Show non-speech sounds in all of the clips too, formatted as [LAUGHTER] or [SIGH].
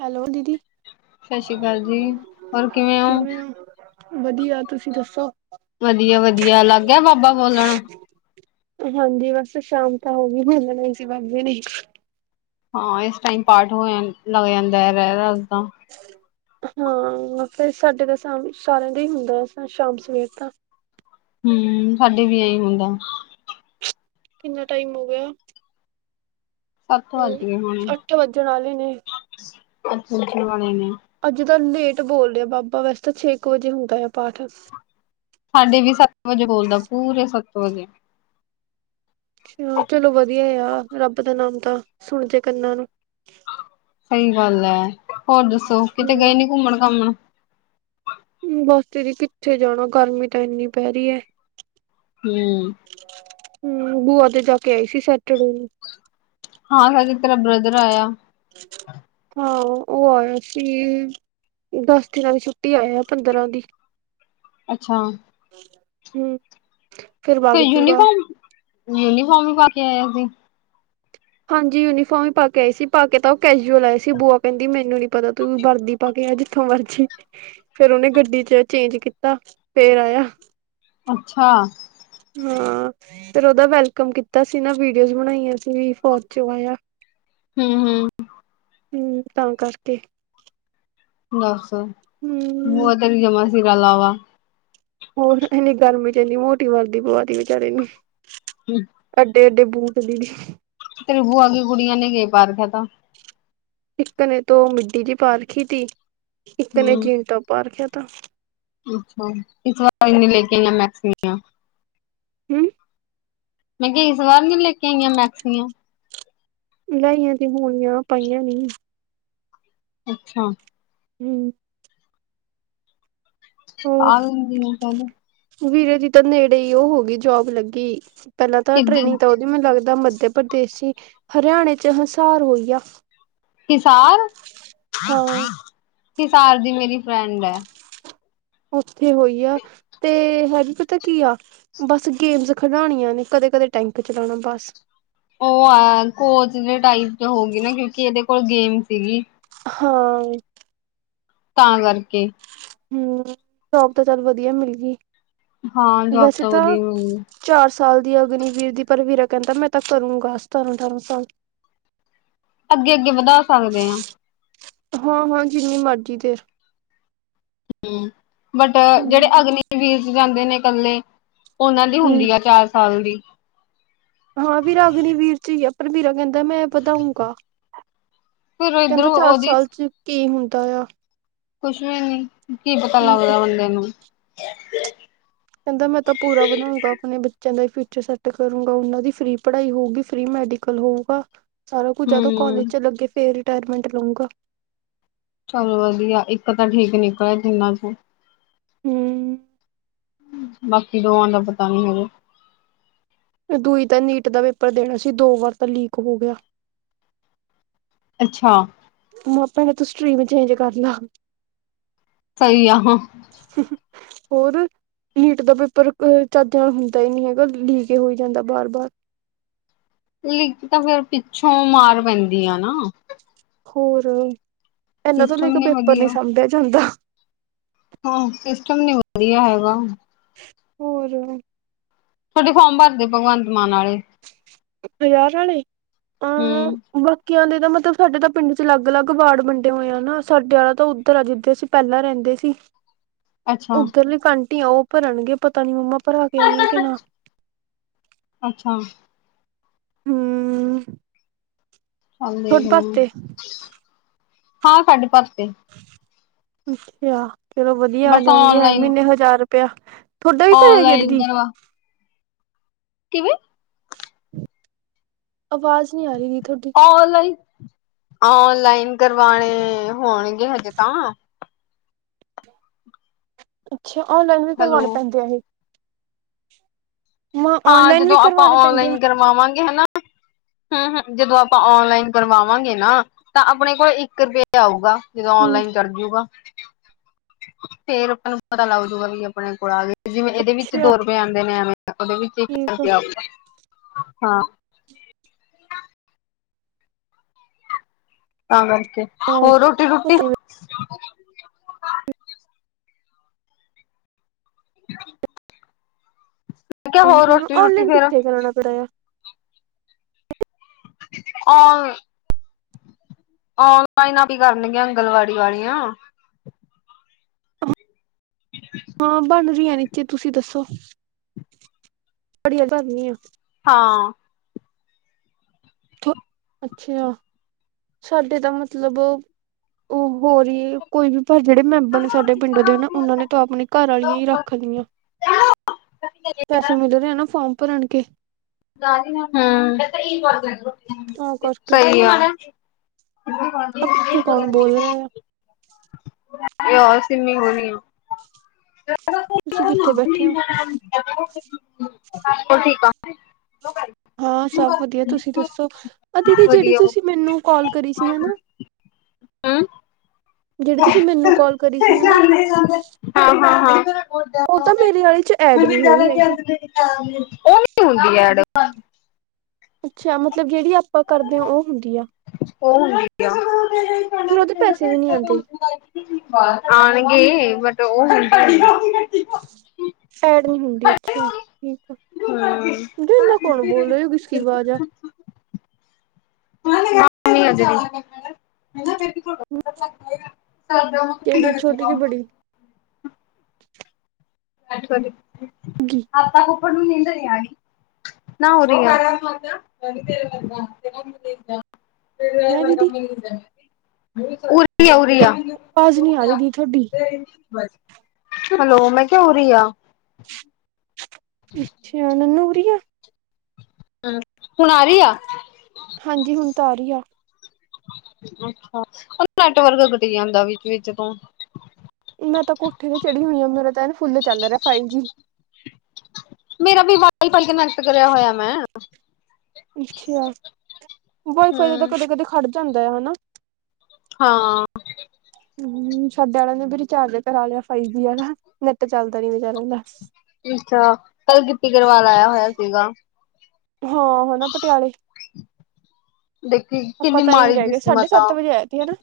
Hello ਦੀਦੀ, ਸਤਿ ਸ੍ਰੀ ਅਕਾਲ ਜੀ, ਕਿਵੇਂ ਹੋ? ਵਧੀਆ, ਤੁਸੀਂ ਦੱਸੋ ਵਧੀਆ -ਵਧੀਆ ਲੱਗ ਗਿਆ ਬਾਬਾ ਬੋਲਣ। ਹਾਂਜੀ ਬਸ ਸ਼ਾਮ ਤਾਂ ਹੋ ਗਈ ਸੀ, ਬੋਲਣਾ ਹੀ ਸੀ ਬਾਬੇ ਨੇ। ਹਾਂ ਇਸ ਟਾਈਮ ਪਾਠ ਹੋ ਲੱਗ ਜਾਂਦਾ ਐ, ਰਹਿਰਾਸ ਦਾ। ਹੂੰ ਫੇਰ ਸਾਡੇ ਤਾਂ ਸਾਮ ਸਾਰਿਆਂ ਦਾ ਹੀ ਹੁੰਦਾ, ਸ਼ਾਮ ਸਵੇਰ ਤਾਂ। ਹੂੰ, ਸਾਡੇ ਵੀ ਇਹੀ ਹੁੰਦਾ। ਕਿੰਨਾ ਟਾਈਮ ਹੋ ਗਿਆ। ਸੱਤ ਵੱਜ ਹਮ ਗਏ ਹੋਣੇ, ਅੱਠ ਵੱਜਣ ਵਾਲੇ ਨੇ ਅੱਠ ਵੱਜਣ ਵਾਲੇ ਨੇ। ਅੱਜ ਤਾਂ ਲੇਟ ਬੋਲ ਰਿਆ ਬਾਬਾ ਵੈਸੇ ਤੇ ਛੇ ਕੁ ਵਜੇ ਹੁੰਦਾ ਆ ਪਾਠ ਸਾਡੇ ਵੀ ਸੱਤ ਵਜੇ ਬੋਲਦਾ ਪੂਰੇ ਸੱਤ ਵਜੇ ਅੱਛਾ ਚਲੋ ਵਧੀਆ ਆ ਰੱਬ ਦਾ ਨਾਮ ਤਾਂ ਸੁਣ ਜੇ ਕੰਨਾਂ ਨੂੰ ਸਹੀ ਗੱਲ ਹੈ ਹੋਰ ਦੱਸੋ ਕਿਤੇ ਹਮ ਗਏ ਨੀ ਘੁੰਮਣ ਘਾਮਣ ਬਸ ਦੀਦੀ ਕਿੱਥੇ ਜਾਣਾ ਗਰਮੀ ਤਾਂ ਇੰਨੀ ਪੈ ਰਹੀ ਹੈ ਹੂੰ ਹੂੰ ਬੂਆ ਤੇ ਜਾ ਕੇ ਆਈ ਸੀ ਸੈਟਰਡੇ ਨੂੰ ਹਾਂ ਸੱਚ ਤੇਰਾ ਬ੍ਰਦਰ ਆਇਆ ਹਾਂ ਉਹ ਆਇਆ ਸੀ ਦਸ ਦਿਨਾਂ ਦੀ ਛੁੱਟੀ ਆਇਆ ਪੰਦਰਾਂ ਦੀ ਅੱਛਾ ਹੂੰ ਫੇਰ ਫਿਰ ਵਗ ਜੂਗਾ ਯੂਨੀਫਾਰਮ ਯੂਨੀਫਾਰਮ ਵੀ ਪਾ ਕੇ ਆਇਆ ਸੀ ਹਾਂਜੀ ਯੂਨੀਫਾਰਮ ਹੀ ਪਾ ਕੇ ਆਏ ਸੀ ਪਾ ਕੇ ਤਾਂ ਉਹ ਕੈਜੂਅਲ ਆਏ ਸੀ ਬੁਆ ਕਹਿੰਦੀ ਮੈਨੂੰ ਨੀ ਪਤਾ ਤੂੰ ਵਰਦੀ ਪਾ ਕੇ ਜਿੱਥੋਂ ਮਰਜੀ ਫੇਰ ਉਹਹਨੇ ਗੱਡੀ ਚ ਚੇਂਜ ਕੀਤਾ ਫੇਰ ਆਇਆ ਅੱਛਾ ਹਾਂ ਫਿਰ ਉਹਦਾ ਵੈਲਕਮ ਕੀਤਾ ਸੀ ਨਾ ਵੀਡੀਓਜ਼ ਬਣਾਈਆਂ ਸੀ ਵੀ ਫੌਜ ਚ ਆਇਆ ਹੂੰ ਹੂੰ ਹੂੰ ਤਾਂ ਕਰਕੇ ਬੱਸ ਹੂੰ ਬਧਰੀ ਜਮਾ ਸੀਰਾ ਲਾਵਾ ਹੋਰ ਇੰਨੀ ਗਰਮੀ ਚ ਇੰਨੀ ਮੋਟੀ ਵਰਦੀ ਪਵਾ ਤੀ ਵਿਚਾਰੇ ਨੂੰ ਹੰ ਡੇ ਡੇ ਬੂਟ ਦੀ ਪ੍ਰਿਭੂ ਆਗੀ ਗੁੜੀਆਂ ਨੇ ਕਾ ਰੱਖਾ ਥਾ। ਇੱਕ ਤ ਨੇ ਤੋ ਮਿੱਡੀ ਜੀ ਪਾ ਰਖੀ ਥੀ, ਇੱਕ ਨੇ ਜੀਨ ਟੋਪ ਪਾ ਰਖਿਆ ਥਾਂ। ਅੱਛਾ ਇਸ ਵਾਰ ਲੈ ਕੇ ਇਨਾ ਮੈਕਸੀ ਹੂੰ। ਮੈਂ ਕਿਆ ਇਸ ਵਾਰ ਨੀ ਲੈ ਕੇ ਆਈ ਆਂ ਮੈਕਸੀਆਂ ਲਾਈਆਂ ਤੇ ਹੋਣੀਆਂ, ਪਾਈਆਂ ਨੀ ਅੱਛਾ ਹੱਮ ਪਾ ਲੂੰਗੀ ਕਦੇ ਵੀਰੇ ਦੀ ਤਾਂ ਨੇੜੇ ਈ ਔ ਹੋ ਗਈ ਜੋਬ ਲੱਗੀ ਪੈਲਾਂ ਤਾਂ ਕਿੱਧਰ ਟ੍ਰੇਨਿੰਗ ਤਾਂ ਔਦੀ ਮੈਨੂੰ ਲੱਗਦਾ ਉ ਪ੍ਰਦੇਸ਼ ਚ ਹੀ ਹਰਿਆਣੇ ਚ ਹਿਸਾਰ ਹੋਈ ਆ। ਹਿਸਾਰ ਹਾਂ ਹਿਸਾਰ ਦੀ ਮੇਰੀ ਫਰੈਂਡ ਹੈ। ਔਥੇ ਹੋਈ ਆ ਤੇ ਵਾ ਵੀ ਪਤਾ ਕੀ ਆ ਬਸ ਗੇਮਸ ਖਡਾਣੀਆਂ ਨੇ ਕ ਤੇ ਕਦੇ ਟਾਈਮ ਪੇ ਚਲਾਣਾ ਬਸ। ਔ ਆ ਕੋਚ ਦੇ ਟਾਈਪ ਚ ਹੋਂਗੇ ਨਾ ਕਿਉਂਕਿ ਇਹਦੇ ਕੋਲ ਗੇਮ ਸੀਗੀ। ਹਾਂ ਤਾਂ ਕਰਕੇ ਹੂੰ, ਜੋਬ ਤਾਂ ਚੱਲ ਵਧੀਆ ਮਿਲ ਗੀ। ਹਾਂ ਜੋਬ ਵੈਸੇ ਤਾਂ ਵਧੀਆ ਮਿਲ ਗਈ ਚਾਰ ਸੌ ਸਾਲ ਦੀ ਅਗਨੀਵਰ ਦੀ ਪਰ ਵੀਰਾ ਕਹਿੰਦਾ ਮੈਂ ਤਾਂ ਕਰੂੰਗਾ ਸਤਾਰਾਂ ਅਠਾਰਾਂ ਸਾਲ ਅੱਗੇ-ਅੱਗੇ ਵਧਾ ਸਕਦੇ ਆਂ ਹਾਂ-ਹਾਂ ਜਿੰਨੀ ਮਰਜੀ ਤੇ ਹੂੰ, ਬਟ ਜਿਹੜੇ ਹੂੰ ਅਗਨੀ ਵੀਰ ਚ ਜਾਂਦੇ ਨੇ ਕੱਲੇ ਉਹਨਾਂ ਦੀ ਹੂੰ ਹੁੰਦੀ ਆ ਚਾਰ ਸਾਲ ਦੀ ਹਾਂ, ਵੀਰਾ ਅਗਨੀਵੀਰ ਚ ਈ ਆਂ ਪਰ ਵੀਰਾ ਕਹਿੰਦੈ ਮੈਂ ਵਧਾਊਂਗਾ ਫਿਰ ਕਹਿੰਦਾ ਇੱਧਰੋਂ ਚਾਰ ਉਹਦੀ ਸਾਲ ਚ ਕੀ ਹੁੰਦਾ ਆ। ਕੁਛ ਵੀ ਨੀ ਕੀ ਪਤਾ ਹਮ ਲੱਗਦਾ ਬੰਦੇ ਨੂੰ ਚੰਗਾ ਹੀ ਫਿਊਚਰ ਸੈਟ ਕਰੂੰਗਾ ਉਹਨਾਂ ਦੀ ਫ੍ਰਰੀ ਪੜ੍ਹਾਈ ਹੋਊਗੀ ਫ੍ਰਰੀ ਮੈਡੀਕਲ ਹੋਊਗਾ। ਸਾਰਾ ਕੁਝ ਜਦੋਂ ਹੂੰ ਕਾਲਜ ਚ ਲੱਗੇ ਫੇਰ ਰਿਟਾਇਰਮੈਂਟ ਲਊਗਾ। ਚਲੋ ਵਧੀਆ ਇੱਕ ਤਾਂ ਠੀਕ ਨਿਕਲਿਆ ਤਿੰਨਾਂ ਚੋਂ ਹੂੰ। ਬਾਕੀ ਦੋਆਂ ਦਾ ਪਤਾ ਨੀ ਹਜੇ ਦੂਈ ਤਾਂ ਨੀਟ ਦਾ ਪੇਪਰ ਦੇਣਾ ਸੀ ਦੋ ਵਾਰ ਤਾਂ ਲੀਕ ਹੋ ਗਿਆ ਅੱਛਾ। ਮਪਿਆਂ ਨੇ ਤੂੰ ਸਟਰੀਮ ਚੇਂਜ ਕਰ ਲਾ ਸਹੀ ਆ ਹਾਂ ਹੋਰ ਨੀਟ ਦਾ ਪੇਪਰ ਕ ਚੱਜ ਨਾਲ ਹੁੰਦਾ ਈ ਨੀ ਹੈਗਾ ਲੀਕ ਹੀ ਹੋਈ ਜਾਂਦਾ ਬਾਰ-ਬਾਰ ਲਿਕ ਤਾਂ ਫੇਰ ਪਿੱਛੋਂ ਮਾਰ ਪੈਂਦੀ ਆ ਨਾ ਹੋਰ ਏਨਾਂ ਤੋਂ ਨਾ ਸਿਸਟਮ ਇੱਕ ਨੀ ਪੇਪਰ ਨਈ ਵਧੀਆ ਸਾਂਭਿਆ ਜਾਂਦਾ ਹਾਂ, ਸਿਸਟਮ ਨੀ ਵਧੀਆ ਹੈਗਾ। ਹੋਰ ਤੁਹਾਡੇ ਫੋਮ ਭਰਦੇ ਭਗਵੰਤ ਮਾਨ ਵਾਲੇ ਹਜ਼ਾਰ ਵਾਲੇ, ਅ ਹੂੰ ਵ ਕਿਆਂ ਦੇ ਤਾਂ ਮਤਲਬ ਸਾਡੇ ਤਾਂ ਪਿੰਡ ਵਿੱਚ ਅਲੱਗ-ਅਲੱਗ ਵਾਰਡ ਵੰਡੇ ਹੋਏ ਆ ਨਾ। ਸਾਡੇ ਆਲਾ ਤਾਂ ਉੱਧਰ ਆ ਜਿੱਦੇ ਅਸੀਂ ਪੈਲਾਂ ਰਹਿੰਦੇ ਸੀ ਅੱਛਾ ਉੱਧਰਲੇ ਕਾਂਟੀ ਆ ਉਹ ਭਰਨਗੇ ਪਤਾ ਨੀ ਮੰਮਾ ਭਰਾ ਕੇ ਆਏਂ ਆਂ ਕਿ ਨਾ ਅੱਛਾ ਹਮਅਅ। ਚੱਲ ਦੇਖ ਹਾਂ ਸਾਡੇ ਭਰਤੇ ਅੱਛਾ ਚਲੋ ਵਧੀਆ ਆ ਬਸ ਜਾਣਗੇ ਹਾਏ ਔਨਲਾਈਨ ਮਹੀਨੇ ਹਜ਼ਾਰ ਰੁਪਆ ਤੁਹਾਡਾ ਵੀ ਭਰਿਆ ਗਿਆ ਔਨਲਾਈਨ ਦੀਦੀ ਕਰਵਾ ਕਿਵੇਂ ਆਵਾਜ਼ ਨਹੀਂੀ ਆ ਰਹੀ ਤੁਹਾਡੀ ਔਲਾਈ ਆਨਲਾਈਨ ਕਰਵਾਣੇ ਹੋਣਗੇ ਹਜੇ ਤਾਂ ਅੱਛਾ ਔਨਲਾਈਨ ਵੀ ਹੈਲੋ ਕਰਵਾਉਣੇ ਪੈਂਦੇ ਆ ਇਹ ਮ ਹਾਂ ਔਨਲਾਈਨ ਜਦੋਂ ਵੀ ਆਪਾਂ ਕਰਵਾਉਣੇ ਪੈਂਦੇ ਆ ਔਨਲਾਈਨ ਕਰਵਾਵਾਂਗੇ ਹਨਾ ਹਮ ਹ ਜਦੋਂ ਆਪਾਂ ਓਨਲਾਈਨ ਕਰਵਾਵਾਂਗੇ ਨਾ ਤਾਂ ਆਪਣੇ ਕੋਲ ਇੱਕ ਰੁਪਏ ਆਊਗਾ ਜਦੋਂ ਹਮ ਔਨਲਾਈਨ ਕਰਜੂਗਾ ਫੇਰ ਆਪਾਂ ਨੂੰ ਪਤਾ ਲੱਗ ਜੂਗਾ ਵੀ ਆਪਣੇ ਕੋਲ ਆ ਗ ਜਿਵੇਂ ਇਹਦੇ ਵਿੱਚ ਅੱਛਾ ਦੋ ਰੁਪਏ ਆਉਂਦੇ ਨੇ ਐਵੇਂ ਉਹਦੇ ਵਿੱਚ ਇੱਕ ਠੀਕ ਰੁਪਆਗਾ ਹਾਂ ਤਾਂ ਕਰਕੇ ਹੋਰ ਰੋਟੀ ਰੂਟੀ ਕਿਹਾ ਹੋਰ ਕ ਰੋਟੀ ਰੂਟੀ ਔਨਲਾਈਨ ਫੇਰ ਕਿੱਥੇ ਕਰਾਉਣਾ ਪੈੜਾ ਆ ਆ ਓਨਲਾਈਨ ਵੀ ਕਰਨਗੀਆਂ ਆਂਗਲਵਾੜੀ ਵਾਲੀੀਆਂ ਹਾਂ ਬਣ ਰਹੀਆਂ ਨਚੇ ਤੁਸੀਂ ਦੱਸੋ ਬੜੀ ਬਣਨੀ ਆ ਹਾਂ। ਅੱਛਾ ਸਾਡੇ ਤਾਂ ਮਤਲਬ ਉਹ ਹੋ ਰਹੀ ਹੈ ਕੋਈ ਵੀ ਪਰ ਜਿਹੜੇ ਮੈਂਬਰ ਨੇ ਸਾਡੇ ਪਿੰਡ ਦੇ ਨਾ ਉਹਨਾਂ ਨੇ ਤਾਂ ਆਪਣੇ ਘਰ ਵਾਲੀਆਂ ਹੀ ਰੱਖ ਲਈਆਂ ਪੈਸੇ ਮਿਲ ਰਹੇ ਆ ਨਾ ਫਾਰਮ ਭਰਨ ਕੇ। ਹਮ ਤਾਂ ਸਹੀ ਹੈ ਆਪ ਇਿੱਥੇ ਕੌਣ ਬੋਲ ਰਹੇ ਆ ਇਹ ਆ ਸੀਮੀਿੰ ਹੋਣੀ ਆ [UNINTELLIGIBLE] ਤੁਸੀਂ ਕਿੱਥੇ ਉਹ ਬੈਠੇ ਹੋ ਕ ਆ [UNINTELLIGIBLE] ਹਾਂ ਸਭ ਵਧੀਆ ਤੁਸੀਂ ਦੱਸੋ ਅਧ ਦੀ ਜਿਹੜੀ ਤੁਸੀਂ ਮੈਨੂੰ ਕਾਲ ਕਰੀ ਸੀ ਹਨਾ ਹੈਂ ਜਿਹੜੀ ਤੁਸੀਂ ਮੈਨੂੰ ਕਾਲ ਕਰੀ ਸੀ ਹਨਾ ਜਾਂਦੇ ਜਾਂਦੇ ਹਾਂ ਹਾਂ ਹਾਂ ਉਹ ਤਾਂ ਮੇਰੇ ਵਾਲੇ ਚ ਹੁੰਦੀ ਐਡ ਨਹੀਂ ਹੋਈ ਹੈਗੀ [UNINTELLIGIBLE] ਹਾਂ [INAUDIBLE] ਅੱਛਾ ਮਤਲਬ ਜਿਹੜੀ ਆਪਾਂ ਕਰਦੇ ਹਾਂ ਉਹ ਹੁੰਦੀ ਆ ਉਹ ਹੁੰਦੀ ਆ [UNINTELLIGIBLE] ਫਿਰ ਉਹਦੇ ਪੈਸੇ ਵੀ ਨਹੀਂੀ ਆਉਂਦੇ ਆਉਣਗੇ ਬਟ ਉਹ ਹੂੰ। ਐਡ ਨਹੀਂ ਹੁੰਦੀ ਅੱਛੀ ਠੀਕ ਆ ਇਦਾ ਕੌਣ ਬੋਲ ਰਹੇ ਹੋ ਕਿਸ ਕੀ ਆਵਾਜ਼ ਆ [UNINTELLIGIBLE] [INAUDIBLE] ਸਰਦਾਗਾ [UNINTELLIGIBLE] ਅੱਠ ਵਜੇ ਅੱਜ ਤਾਂ ਫੁੱਫੜ ਨੂੰ ਨੀਂਦਾ ਨੀ ਆ ਗਈ ਰਾਰਾ [INAUDIBLE] [UNINTELLIGIBLE] ਉਰੀਆ ਉਰੀਆ [INAUDIBLE] ਬ [INAUDIBLE] [UNINTELLIGIBLE] ਹੈਲੋ ਮੈਂ ਕਿ ਹੋ ਰਹੀ ਆ ਅੱਛਾ ਨਨੂ ਹੋਰੀ ਆ ਹਮ ਹੁਣ ਆ ਰਹੀ ਆ ਹਾਂਜੀ ਹੁਣ ਤਾਂ ਆ ਰਹੀ ਆ ਅੱਛਾ ਉਹ ਨੈਟਵਰਕ ਘਟੀ ਜਾਂਦਾ ਵਿੱਚ ਵਿਚ ਤਾਂ ਮੈਂ ਤਾਂ ਕੋਠੇ ਤੇ ਚੜ੍ਹੀ ਹੋਈ ਹਾਂ ਮੇਰਾ ਤਾਂ ਇਹਨ ਫੁੱਲ ਚੱਲ ਰਿਹਾ ਫਾਈਲ ਜੀ ਹ [INAUDIBLE] ਅੱਛਾ ਵਾਈਫਾਈ ਦਾ ਤਾਂ ਹੂੰ ਕਦੇ -ਕਦੇ ਖੜ ਜਾਂਦਾ ਆ ਹਨਾ। ਹਾਂ ਹੂੰ ਸਾਡੇ ਵਾਲਿਆਂ ਨੇ ਵੀ ਰਿਚਾਰਜ ਕਰਾ ਲਿਆ ਫਾਈਵ ਜੀ ਆ ਨੈੱਟ ਚੱਲਦਾ ਨੀ ਬੇਚਾਰਿਆਂ ਦਾ ਅੱਛਾ ਕੱਲ ਗਿੱਪੀ ਗਰੇਵਾਲ ਆਇਆ ਹੋਇਆ ਸੀਗਾ। ਹਾਂ ਹਨ ਨਾ ਪਟਿਆਲੇ ਦੇਖੀ ਆਪਾਂ ਕਿੰਨੀ ਤਾਂ ਇਹੀ ਮਾੜੀ ਰਹਿ ਗਏ ਸਾਢੇ ਕਿਸਮਤ ਆ। ਸੱਤ ਵਜੇ ਆਏ ਤੀ ਹਨਾ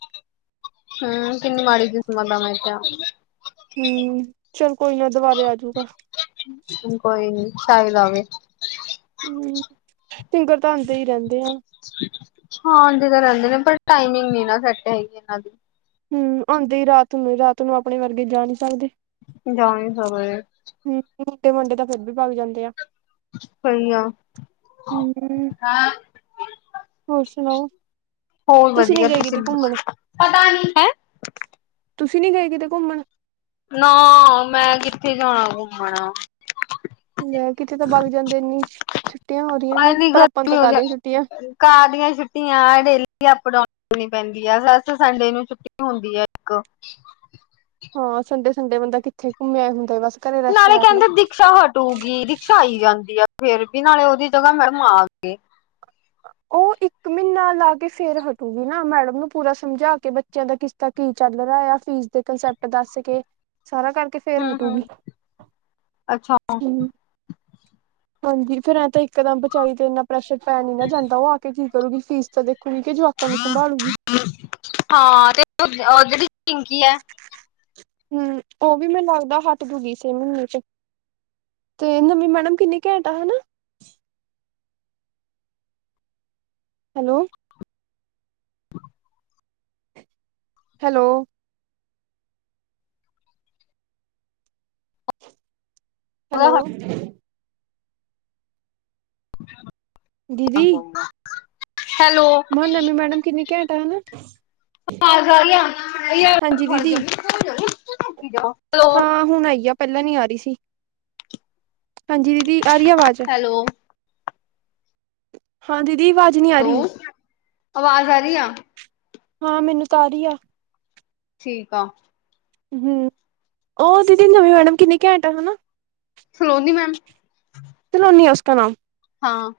ਹੂੰ ਕਿੰਨੀ ਮਾੜੀ ਸੀ ਕਿਸਮਤ ਆ ਮੈਂ ਕਿਹਾ। ਹੂੰ ਚੱਲ ਕੋਈ ਨਾ ਦੁਬਾਰੇ ਆਜੂਗਾ। ਸਾਇਦ ਆਵੇ। ਹੂੰ ਸਿੰਗਰ ਤਾਂ ਆਉਂਦੇ ਹੀ ਰਹਿੰਦੇ। ਆ ਹਾਂ ਜ ਤਾਂ ਰਹਿੰਦੇ ਨੇ ਪਰ ਟਾਈਮਿੰਗ ਨ ਨਾ ਸੈੱਟ ਹੈਗੀ ਇਹਨਾਂ ਦੀ ਹੂੰ ਆਉਂਦੇ ਹੀ ਰਾਤ ਨੂੰ ਰਾਤ ਨੂੰ ਆਪਣੇ ਵਰਗੇ ਜਾ ਨੀ ਸਕਦੇ। ਜਾ ਨ੍ਹੀ ਨ੍ਹ ਸੱਕਦੇ [UNINTELLIGIBLE] ਸਾਡੇ ਮੁੰਡੇ ਤਾਂ ਫਿਰ ਵੀ ਬਾਗ ਜਾਂਦੇ ਆ। ਸਹੀ ਆ ਹੂੰ [INAUDIBLE] ਹੋਰ ਸੁਣਾਓ? ਹੋਰ ਨੀ ਵਧੀਆ ਗਏ ਤੁਸੀਂ ਕਿਤੇ ਘੁੰਮਣ ਦੱਸੋ ਪਤਾ ਨਹੀਂ ਹੈ। ਤੁਸੀਂ ਨੀ ਗਏ ਕਿਤੇ ਘੁੰਮਣ ਹਾਂ ਲੈ ਕਿਤੇ ਤਾਂ ਬਗ ਜਾਂਦੇ ਇੰਨੀ ਛੁੱਟੀਆਂ ਹੋ ਰਹੀਆਂ ਸੀਆਂ ਐਨੀ ਪਰ ਆਪਾਂ ਨੂੰ ਗਰਮੀ ਹੋ ਤੱਕ ਦੀਆਂ ਛੁੱਟੀਆਂ ਰਹੀ ਕਾਰ ਦੀਆਂ ਛੁੱਟੀਆਂ ਡੇਲੀ ਅਪਡਾਊਨ ਕਰਨਣੀ ਪੈਂਦੀ ਹੈਸ ਸੰਡੇ ਨੂੰ ਛੁੱਟੀ ਹੁੰਦੀ ਹੈ ਇੱਕ ਹਾਂ ਸੰਡੇ ਸੰਡੇ ਬੰਦਾ ਕਿੱਥੇ ਘੁੰਮਿਆ ਹੁੰਦਾ ਬਸ ਘਰੇ ਰੈਸਟ ਨਾਲੇ ਕਰ ਲਓ ਕਹਿੰਦੇ ਰਿਕਸ਼ਾ ਹਟੂਗੀ ਰਿਕਸ਼ਾ ਆਈ ਜਾਂਦੀ ਆ। ਫੇਰ ਵੀ ਨਾਲੇ ਉਹਦੀ ਜਗ੍ਹਾ ਮੈ [UNINTELLIGIBLE] ਗਏ। ਉਹ ਇੱਕ ਮਹੀਨਾ ਲਾ ਕੇ ਫੇਰ ਹਟੂਗੀ ਨਾ ਮੈਡਮ ਨੂੰ ਪੂਰਾ ਸਮਝਾ ਕੇ ਬੱਚਿਆਂ ਦਾ ਕਿਸ ਕੀ ਚੱਲ ਰਿ ਫੀਸ ਦੇ ਕੰਸੈਪਟ ਦੱਸ ਕੇ ਸਾਰਾ ਕਰਕੇ ਹੂੰ ਫੇਰ ਹੂੰ ਹਟੂਗੀ ਅੱਛਾ ਹੂੰ। ਹਾਂਜੀ ਫੇਰ ਐਂ ਤਾਂ ਇੱਕਦਮ ਵਿਚਚਾਰੀ ਤੇ ਇੰਨਾ ਪ੍ਰੈਸ਼ਰ ਪੈ ਨੀ ਨਾ ਜਾਂਦਾ ਉਹ ਆ ਕੇ ਕੀ ਕਰੂਗੀ ਫੀਸ ਤਾਂ ਦੇਖ [INAUDIBLE] ਹਾਂ ਤੇ ਜਿਹੜੀ ਪਿੰਕੀ ਐ। ਹੂੰ ਉਹ ਵੀ ਮੈਨੂੰ ਲੱਗਦਾ ਹੱਟ ਜਾਊਗੀ ਇਸੇ ਮਹੀਨੇ 'ਚ ਤੇ ਨਵੀਂ ਮੈਡਮ ਕਿੰਨੀ ਘੈਂਟਾ ਹੈਨਾ। ਹੈਲੋ [INAUDIBLE] ਹੈਲੋ ਹੈਲੋ [INAUDIBLE] ਮ ਨਵੀ ਮੈਡਮ ਕਿੰਨੀ ਘੈਂਟਾ ਹਨਾ। ਹਾਂਜੀ ਦੀਦੀ [INAUDIBLE] ਹੈਲੋ ਹਾਂ ਹੁਣ ਆਈ ਆ ਪਹਿਲਾਂ ਨੀ ਆ ਰਹੀ ਸੀ। ਹਾਂਜੀ ਦੀਦੀ ਆ ਰਹੀ ਆਵਾਜ਼ ਹੈਲੋ ਹਾਂ ਦੀ ਹੈਲੋ ਆਵਾਜ਼ ਆ ਰਹੀ ਆ। ਹਾਂ ਮੈਨੂੰ ਸਾਰੀ ਆ। ਠੀਕ ਆ। ਹੂੰ ਉਹ ਦੀਦੀ ਨਵੀਂ ਮੈਡਮ ਕਿੰਨੀ ਘੈਂਟ ਹਨਾ। ਸਲੋਨੀ ਮੈਮ ਤਿਲੋਨੀ ਹੈ ਉਸਾ ਨਾਮ ਹਾਂ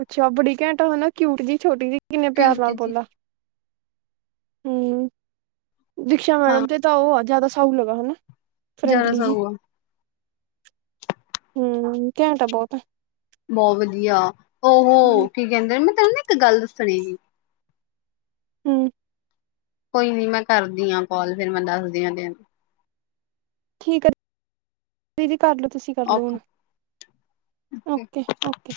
ਅੱਛਾ ਬੜੀ ਘੈਂਟਾ ਹਨਾ ਕਿਊਟ ਜੀ ਛੋਟੀ ਜਿ ਕਿੰਨੇ ਕੀ ਪਿਆਰ ਨਾਲ ਜੀ ਬੋਲਾ ਹਮ ਦੀਕਸ਼ਾ ਹਾਂ ਮੈਡਮ ਤੇ ਤਾਂ ਉਹ ਜ਼ਿਆਦਾ ਸਾਉ ਹਨਾ। ਜਿਆਦਾ ਸਾਉ ਆ ਹਮ ਕੈਟ ਤਾਂ ਬਹੁਤਾ। ਬਹੁਤ ਵਧੀਆ ਹੋ ਹੂੰ ਕੀ ਕਹਿੰਦੇ ਮੈਂ ਤੈਨੂੰ ਨਾ ਇੱਕ ਗੱਲ ਦੱਸਣੀਗੀ। ਹਮ ਅ। ਕੋਈ ਨੀ ਮੈਂ ਕਰਦੀ ਹਾਂ ਕਾਲ ਫੇਰ ਮੈਂ ਦੱਸਦੀ ਹ ਦਿਨ। ਠੀਕ ਆ ਦੀ। ਕਰ ਲਓ ਤੁਸੀਂ ਕਰਲਓ ਹੁਣ ਓਕੇ ਓਕੇ ਓਕੇ।